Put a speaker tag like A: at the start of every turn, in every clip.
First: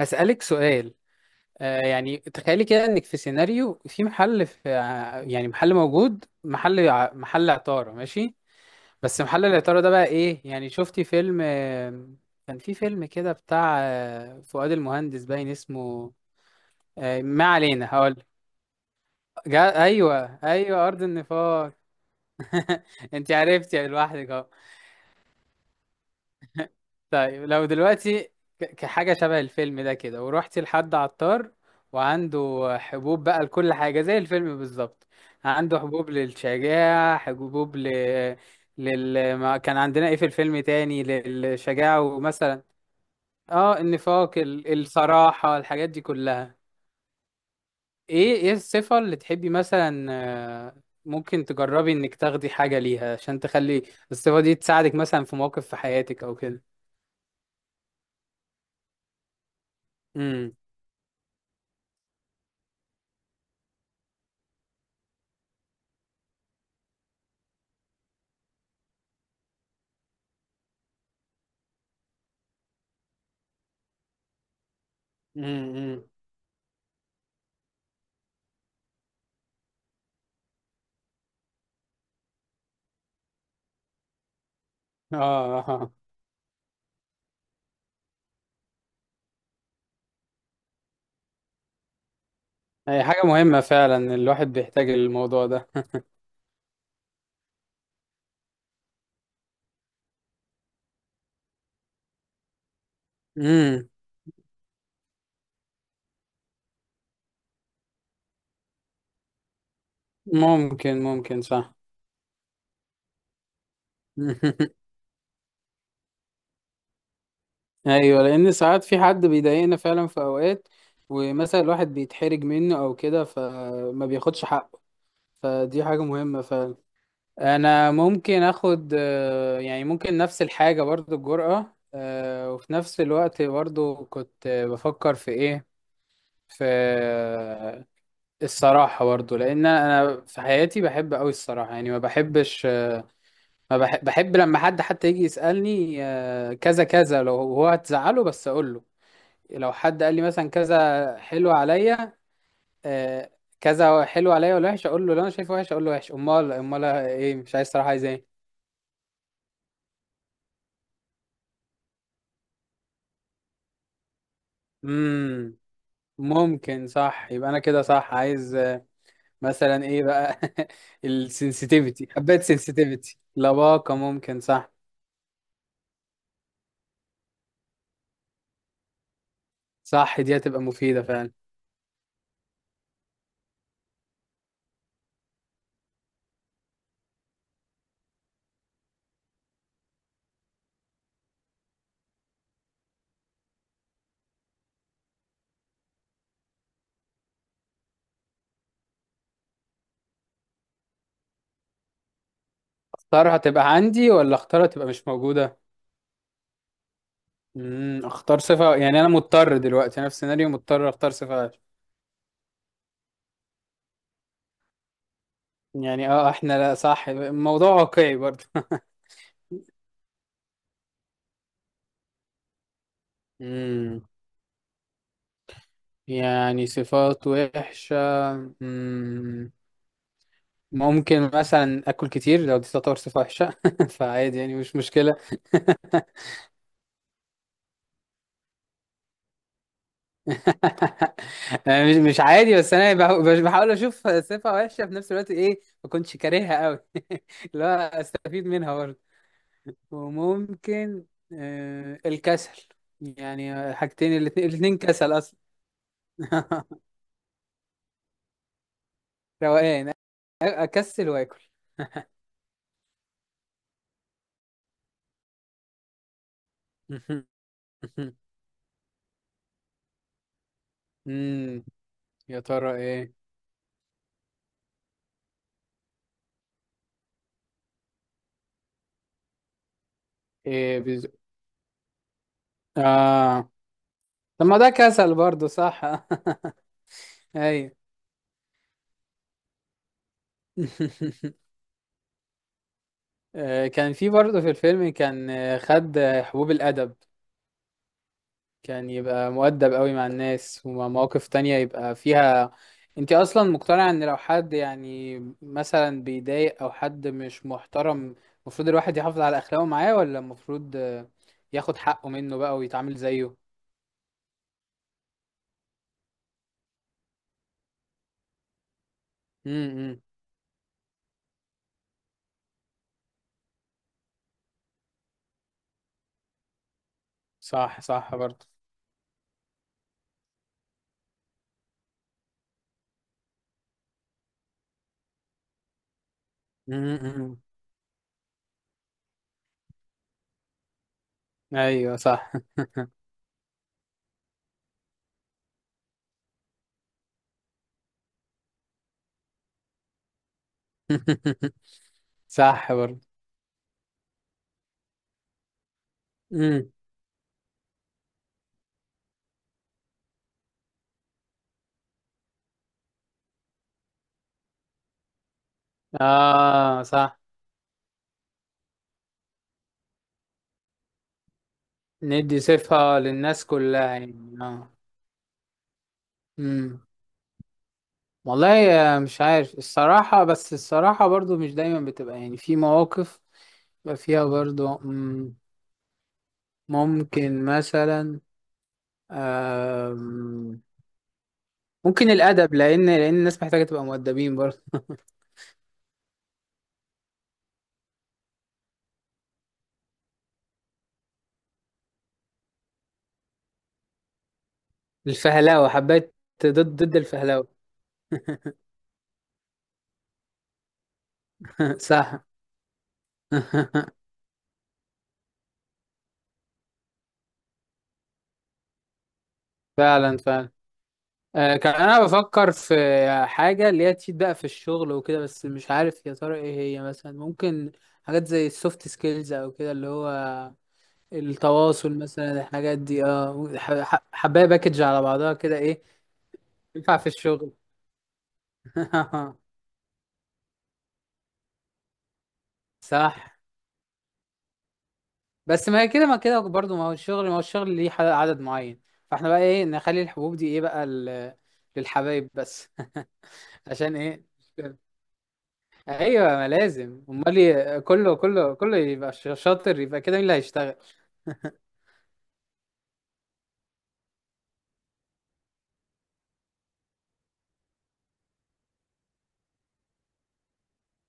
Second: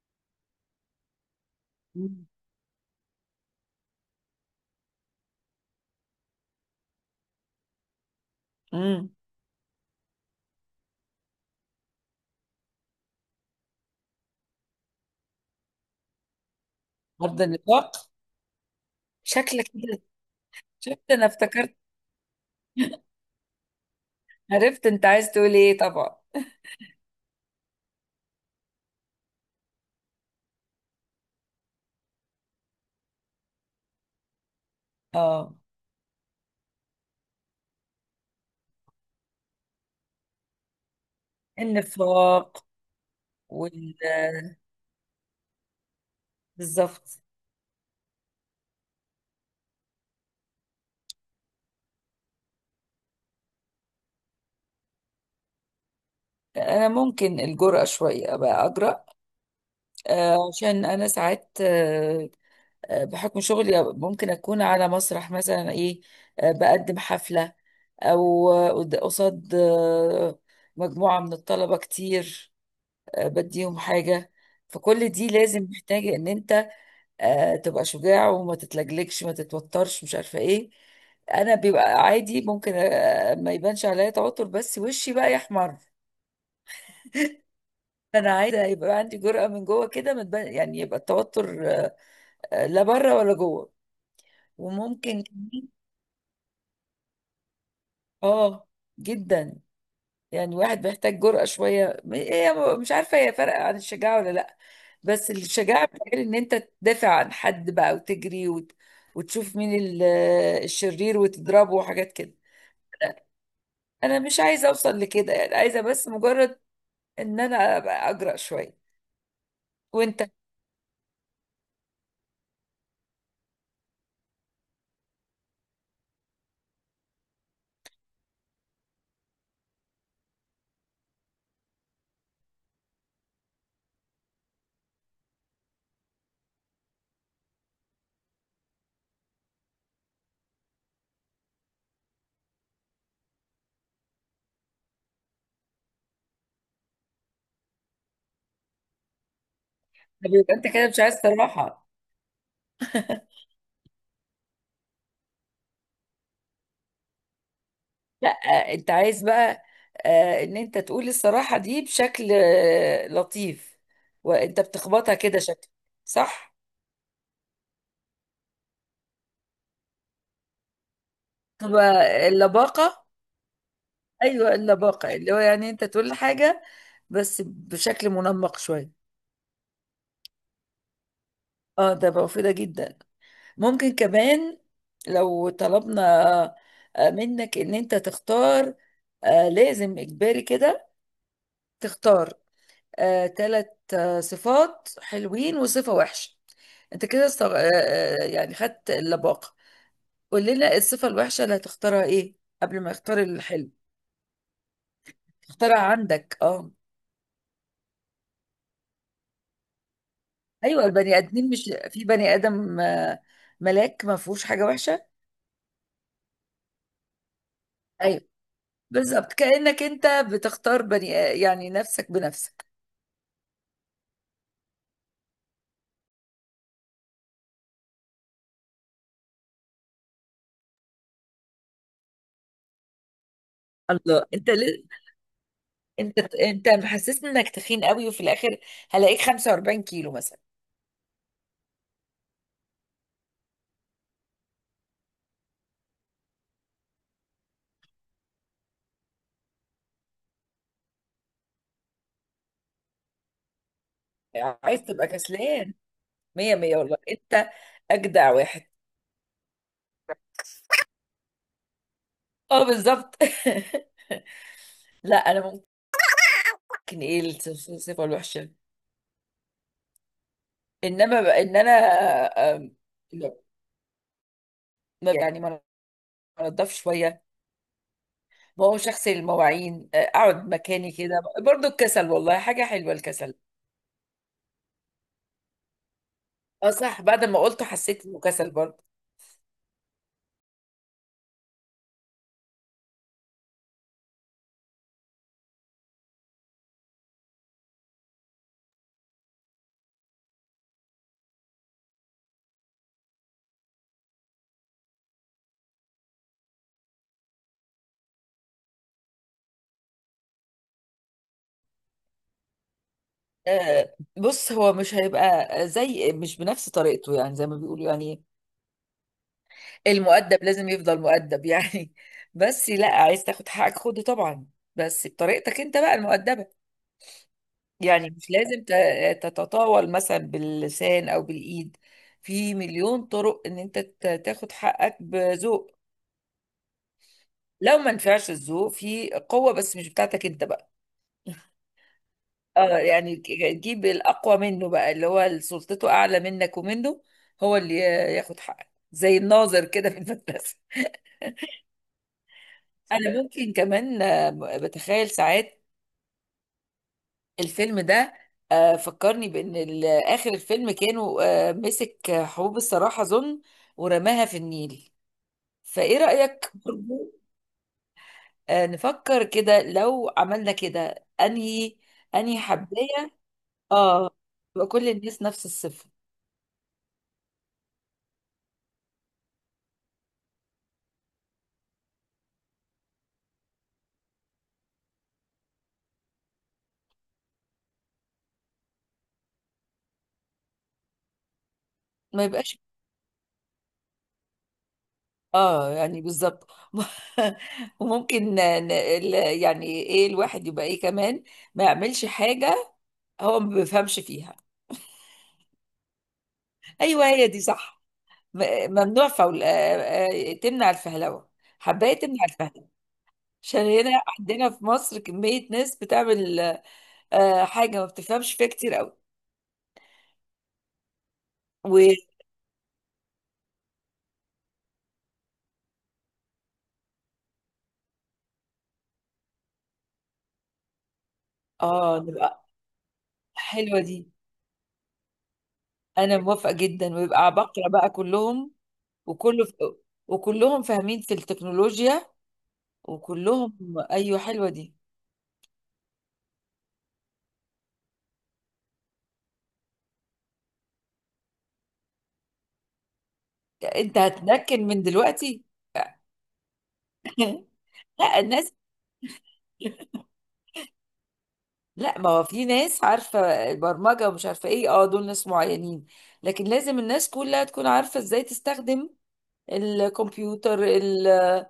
A: أسألك سؤال. يعني تخيلي كده إنك في سيناريو في محل، في يعني محل موجود، محل محل عطارة، ماشي؟
B: امم
A: بس محل العطارة ده بقى إيه؟ يعني شفتي فيلم كان في فيلم كده بتاع فؤاد المهندس، باين اسمه
B: عرض
A: ما علينا،
B: النطاق.
A: هقول
B: شكلك كده.
A: أيوه أيوه،
B: شفت،
A: أرض
B: انا
A: النفاق.
B: افتكرت.
A: أنت عرفتي لوحدك أهو.
B: عرفت انت عايز تقول ايه طبعا.
A: طيب، لو دلوقتي كحاجة شبه الفيلم ده كده، ورحتي لحد عطار وعنده حبوب بقى لكل حاجة زي الفيلم بالظبط،
B: اه،
A: عنده حبوب للشجاعة، حبوب ما كان عندنا ايه في الفيلم تاني، للشجاعة ومثلا
B: النفاق
A: اه
B: وال
A: النفاق الصراحة، الحاجات دي كلها،
B: بالظبط.
A: ايه الصفة اللي تحبي مثلا. آه، ممكن تجربي انك تاخدي حاجة ليها عشان تخلي الصفة دي تساعدك مثلا في مواقف في حياتك او كده.
B: انا ممكن الجرأة شوية ابقى اجرأ، عشان انا ساعات، بحكم شغلي ممكن اكون على مسرح مثلا، ايه، بقدم حفلة او آه، قد- قصاد آه، مجموعة من الطلبة كتير، بديهم حاجة. فكل دي لازم
A: امم.
B: محتاجة ان انت تبقى شجاع وما تتلجلجش، ما تتوترش، مش عارفه ايه. انا بيبقى عادي، ممكن ما يبانش عليا توتر، بس وشي بقى يحمر.
A: اه. آه.
B: انا عايزه يبقى عندي جرأة من جوه كده، ما تبان، يعني يبقى التوتر لا بره ولا جوه. وممكن
A: هي حاجة
B: كمان-
A: مهمة فعلا، الواحد بيحتاج الموضوع ده.
B: اه جدا. يعني واحد محتاج جرأة شويه. مش عارفه هي فرق عن الشجاعه ولا لا، بس الشجاعه
A: امم.
B: بتقول ان انت تدافع عن حد بقى وتجري وتشوف مين الشرير وتضربه وحاجات كده.
A: ممكن صح.
B: انا مش عايزه اوصل لكده، يعني عايزه بس مجرد ان انا ابقى اجرأ شويه. وانت؟ طب
A: ايوه، لان ساعات في حد بيضايقنا فعلا في اوقات، ومثلا الواحد بيتحرج منه او كده فما بياخدش حقه، فدي حاجة مهمة فعلا. انا ممكن اخد يعني ممكن نفس الحاجة برضو، الجرأة، وفي نفس الوقت برضو كنت بفكر في ايه، في الصراحة برضو، لأن أنا في حياتي بحب أوي الصراحة، يعني ما بحبش، ما بحب, بحب لما حد حتى يجي يسألني كذا كذا، لو هو هتزعله بس أقوله، لو حد
B: يبقى
A: قال لي
B: انت كده
A: مثلا
B: مش عايز
A: كذا
B: صراحه؟
A: حلو عليا آه، كذا حلو عليا ولا وحش، أقول له، لو أنا شايفه وحش أقول له وحش، أمال أمال إيه، مش عايز
B: لا،
A: صراحة، عايز إيه؟
B: انت عايز بقى ان انت تقول الصراحه دي بشكل لطيف، وانت بتخبطها كده شكل.
A: مم.
B: صح،
A: ممكن صح، يبقى أنا كده صح، عايز مثلا إيه بقى؟
B: تبقى
A: السنسيتيفيتي، حبيت
B: اللباقه.
A: سنسيتيفيتي، لباقة،
B: ايوه،
A: ممكن صح.
B: اللباقه، اللي هو يعني انت تقول حاجه بس بشكل منمق شويه.
A: صح، دي هتبقى مفيدة فعلا.
B: اه، ده بقى مفيده جدا. ممكن كمان لو طلبنا منك ان انت تختار، لازم اجباري كده، تختار ثلاث صفات حلوين وصفة وحشة. انت كده استغ... آه، آه، يعني خدت اللباقة. قول لنا الصفة الوحشة اللي هتختارها ايه قبل ما يختار الحلو.
A: اختارها تبقى عندي ولا اختارها تبقى مش
B: اختارها
A: موجودة؟
B: عندك، اه.
A: امم. اختار صفة، يعني انا مضطر دلوقتي، انا في
B: ايوه،
A: سيناريو
B: البني
A: مضطر
B: ادمين
A: اختار
B: مش
A: صفة،
B: في بني ادم ملاك ما فيهوش حاجة وحشة.
A: يعني اه احنا لا، صح، الموضوع
B: ايوه
A: واقعي برضه.
B: بالظبط، كأنك انت بتختار بني، يعني نفسك بنفسك.
A: امم. يعني صفات وحشة. امم. ممكن مثلا اكل كتير، لو دي تعتبر صفة وحشة.
B: الله،
A: فعادي يعني، مش مشكلة.
B: انت، محسسني انك تخين قوي، وفي الاخر هلاقيك 45 كيلو مثلا.
A: أنا مش عادي، بس انا بحاول اشوف صفة وحشة في نفس الوقت ايه ما كنتش كارهها قوي، لا استفيد منها. وممكن آه الكسل، يعني حاجتين
B: عايز تبقى
A: الاتنين كسل
B: كسلان؟
A: اصلا.
B: مية مية، والله انت اجدع واحد.
A: روقان اكسل واكل.
B: اه بالظبط. لا انا ممكن ايه الصفة الوحشة انما بقى، ان انا،
A: امم.
B: آم،
A: يا ترى
B: لا،
A: ايه؟
B: يعني ما، انضف شوية. ما هو شخص المواعين، اقعد مكاني كده،
A: ايه بز...
B: برضو الكسل. والله حاجة حلوة الكسل.
A: اه، طب ما ده كسل برضو صح.
B: اه صح، بعد ما قلته حسيت
A: ايوه.
B: انه كسل برضو.
A: كان في برضه في الفيلم، كان خد حبوب الأدب، كان يبقى مؤدب قوي مع الناس، ومواقف تانية يبقى فيها. انت اصلا مقتنعة ان لو حد يعني مثلا بيضايق او حد مش محترم، المفروض الواحد يحافظ على اخلاقه معاه ولا المفروض ياخد حقه منه بقى ويتعامل زيه؟
B: بص، هو مش هيبقى زي، مش بنفس طريقته، يعني زي ما بيقولوا، يعني
A: امم.
B: المؤدب لازم يفضل مؤدب يعني. بس لا، عايز تاخد حقك خده طبعا، بس بطريقتك انت بقى المؤدبة. يعني
A: صح
B: مش
A: صح
B: لازم
A: برضه.
B: تتطاول مثلا باللسان او بالايد. في مليون طرق ان انت تاخد حقك بذوق. لو
A: امم.
B: ما نفعش الذوق، في قوة بس مش بتاعتك انت بقى.
A: ايوه صح.
B: اه يعني، جيب الأقوى منه بقى، اللي هو سلطته أعلى منك ومنه، هو اللي ياخد حقك، زي الناظر كده في المدرسة.
A: صح
B: أنا
A: برضه.
B: ممكن كمان بتخيل ساعات
A: امم.
B: الفيلم ده فكرني بأن آخر الفيلم كانوا مسك حبوب الصراحة ظن ورماها في النيل. فإيه رأيك برضو
A: اه صح،
B: نفكر كده لو عملنا كده، أنهي
A: ندي
B: حباية؟
A: صفة للناس
B: اه،
A: كلها
B: تبقى
A: يعني
B: كل
A: اه.
B: الناس نفس الصفر.
A: امم. والله مش عارف الصراحة، بس الصراحة برضو مش دايما بتبقى، يعني في مواقف بيبقى فيها برضو ممكن مثلا آم،
B: ما
A: ممكن
B: يبقاش.
A: الأدب، لأن الناس محتاجة تبقى مؤدبين برضو.
B: اه يعني بالظبط. وممكن ن- ال- يعني ايه الواحد يبقى ايه كمان؟ ما يعملش حاجة هو ما بيفهمش فيها.
A: الفهلاوة، حبيت ضد
B: ايوه هي
A: ضد
B: دي، صح.
A: الفهلاوة.
B: ممنوع، فول تمنع الفهلوة، حباية تمنع
A: صح.
B: الفهلوة. عشان هنا عندنا في مصر كمية ناس بتعمل حاجة ما بتفهمش فيها كتير قوي.
A: فعلا فعلا.
B: و
A: كان أنا بفكر في حاجة اللي هي تفيد بقى في الشغل وكده، بس مش عارف يا ترى إيه هي، مثلا ممكن حاجات زي السوفت سكيلز أو كده، اللي هو
B: اه،
A: التواصل
B: نبقى
A: مثلا، الحاجات دي
B: حلوة
A: اه
B: دي.
A: حبايه باكج على بعضها كده،
B: انا
A: ايه
B: موافقة جدا، ويبقى
A: ينفع في
B: عباقرة بقى
A: الشغل.
B: كلهم، وكله، وكلهم فاهمين في التكنولوجيا، وكلهم.
A: صح،
B: ايوه حلوه دي.
A: بس ما هي كده، ما كده برضو، ما هو الشغل، ما هو الشغل ليه عدد معين، فاحنا بقى ايه، نخلي الحبوب دي ايه بقى للحبايب بس.
B: انت
A: عشان ايه؟
B: هتنكن من دلوقتي.
A: ايوه، ما لازم امال
B: لا الناس،
A: كله كله يبقى شاطر، يبقى كده مين اللي هيشتغل؟
B: لا، ما هو في ناس عارفه البرمجه ومش عارفه ايه، اه دول ناس معينين، لكن لازم الناس كلها تكون عارفه ازاي تستخدم الكمبيوتر،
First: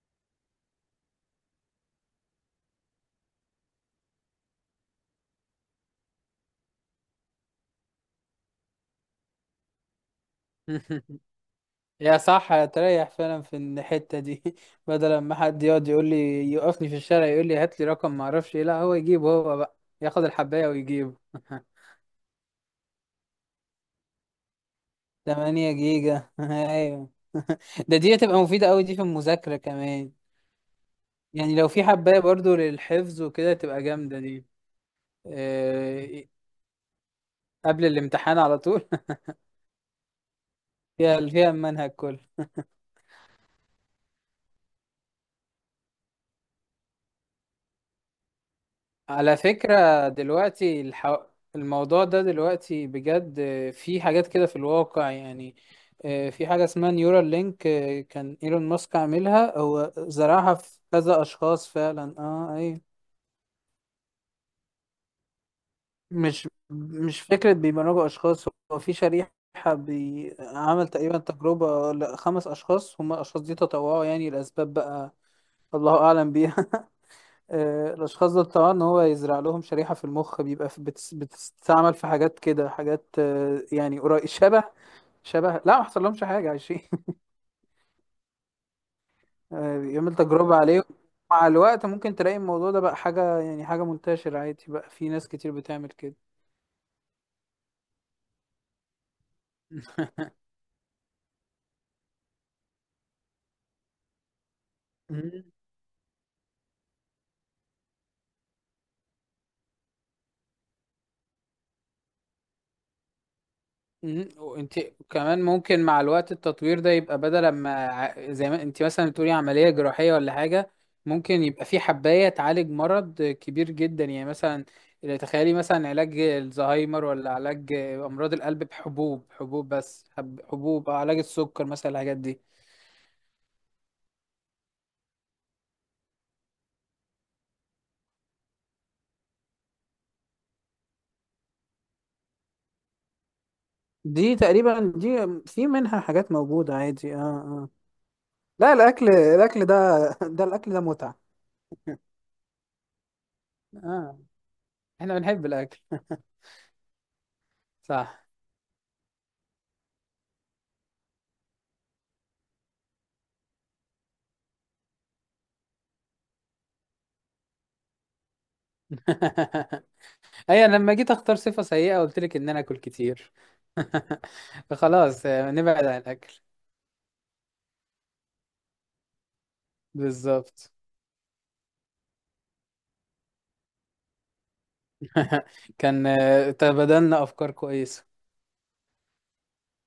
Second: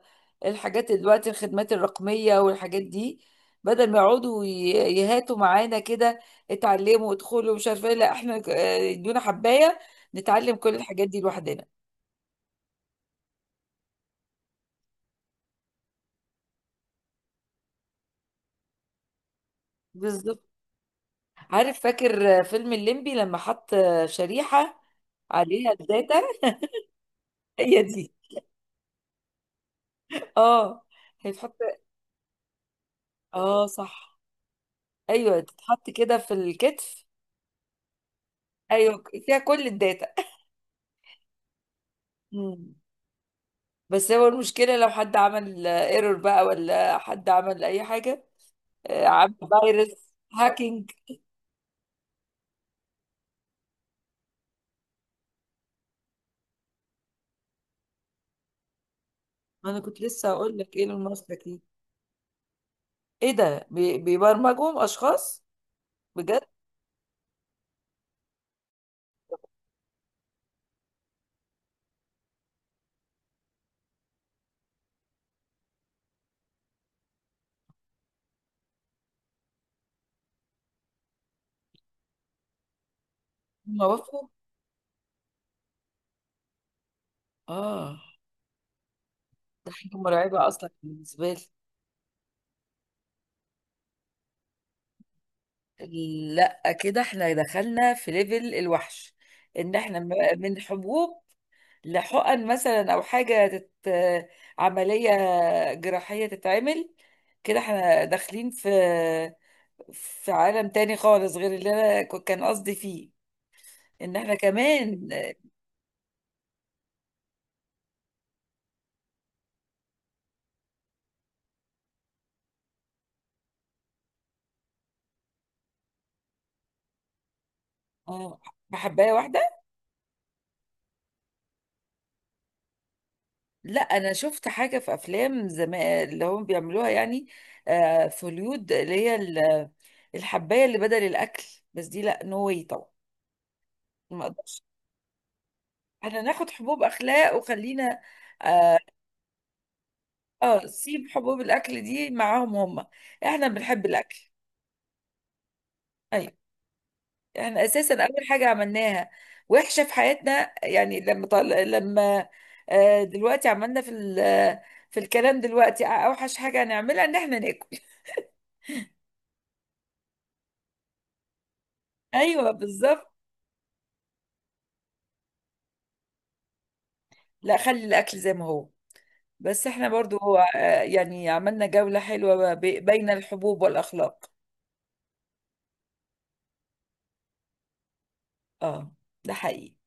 B: الحاجات دلوقتي، الخدمات الرقميه والحاجات دي. بدل ما يقعدوا يهاتوا معانا كده، اتعلموا ادخلوا مش عارفه ايه، لا احنا يدونا حبايه نتعلم كل الحاجات دي لوحدنا.
A: يا صح، هتريح فعلا في الحتة دي. بدل ما حد يقعد يقول لي، يوقفني في الشارع يقول لي هات لي رقم ما اعرفش ايه، لا هو يجيبه هو بقى، ياخد
B: بالظبط.
A: الحباية ويجيبه.
B: عارف فاكر فيلم الليمبي لما حط شريحة عليها
A: 8
B: الداتا؟
A: جيجا ايوه.
B: هي
A: ده
B: دي.
A: دي هتبقى مفيدة قوي، دي في المذاكرة كمان،
B: اه، هي تحط.
A: يعني لو في حباية برضو للحفظ وكده
B: اه
A: تبقى
B: صح.
A: جامدة دي،
B: ايوه تتحط كده
A: آه،
B: في الكتف.
A: قبل الامتحان على طول.
B: ايوه فيها كل الداتا.
A: فيها المنهج كله.
B: مم. بس هو المشكلة لو حد عمل ايرور بقى، ولا حد عمل اي حاجة عمل
A: على
B: فيروس،
A: فكرة دلوقتي
B: هاكينج.
A: الموضوع ده دلوقتي بجد، في حاجات كده في الواقع يعني، في حاجة اسمها نيورال لينك، كان ايلون ماسك عاملها،
B: انا
A: هو
B: كنت لسه
A: زرعها
B: هقول لك
A: في
B: ايلون
A: كذا
B: ماسك دي.
A: اشخاص فعلا، اه اي
B: ايه ده، بيبرمجهم اشخاص؟ بجد؟
A: مش فكرة بيبرمجوا اشخاص، هو في شريحة، عمل تقريبا تجربة لخمس اشخاص، هم الاشخاص دي تطوعوا يعني لاسباب بقى الله اعلم بيها. الأشخاص دول طبعا إن هو يزرع لهم شريحة في المخ، بيبقى في بتس بتستعمل في حاجات كده، حاجات
B: هم
A: يعني قريب
B: وافقوا؟
A: شبه لا، ما حصل لهمش حاجة، عايشين.
B: اه، حاجة
A: بيعمل
B: مرعبة
A: تجربة
B: اصلا
A: عليهم،
B: بالنسبة لي.
A: مع الوقت ممكن تلاقي الموضوع ده بقى حاجة، يعني حاجة منتشرة عادي بقى، في ناس كتير بتعمل كده.
B: لا كده احنا دخلنا في ليفل الوحش، ان احنا من حبوب لحقن مثلا، او حاجة تت... عملية جراحية تتعمل. كده احنا داخلين في في عالم تاني خالص غير اللي انا كان قصدي فيه، ان
A: مم.
B: احنا
A: وانت
B: كمان.
A: كمان، ممكن مع الوقت التطوير ده يبقى، بدل ما زي ما انت مثلا بتقولي عملية جراحية ولا حاجة، ممكن يبقى في حباية تعالج مرض كبير جدا، يعني مثلا تخيلي مثلا علاج الزهايمر ولا علاج أمراض
B: اه،
A: القلب
B: بحباية
A: بحبوب،
B: واحدة.
A: حبوب بس، حبوب، أو علاج السكر مثلا، الحاجات دي
B: لا انا شفت حاجة في افلام زمان اللي هم بيعملوها يعني في هوليود، اللي هي الحباية اللي بدل الاكل. بس دي لا، نو واي طبعا، ما
A: دي
B: اقدرش.
A: تقريبا دي، في منها
B: احنا
A: حاجات
B: ناخد
A: موجودة
B: حبوب
A: عادي اه
B: اخلاق
A: اه.
B: وخلينا.
A: لا،
B: اه.
A: الأكل، ده الأكل ده
B: سيب
A: متعة.
B: حبوب الاكل دي معاهم هم، احنا بنحب
A: آه.
B: الاكل.
A: احنا بنحب الأكل.
B: ايوه، احنا اساسا اول
A: صح.
B: حاجه عملناها وحشه في حياتنا يعني لما آه، دلوقتي عملنا في في الكلام دلوقتي، اوحش حاجه هنعملها ان احنا ناكل.
A: اي انا لما جيت اختار صفة سيئة قلت لك ان
B: ايوه
A: انا اكل
B: بالظبط.
A: كتير. فخلاص نبعد عن الاكل
B: لا خلي الاكل زي ما هو، بس احنا برضو
A: بالظبط.
B: آه يعني عملنا جوله حلوه بين الحبوب والاخلاق.
A: كان تبادلنا افكار كويسة.
B: اه، ده حقيقي.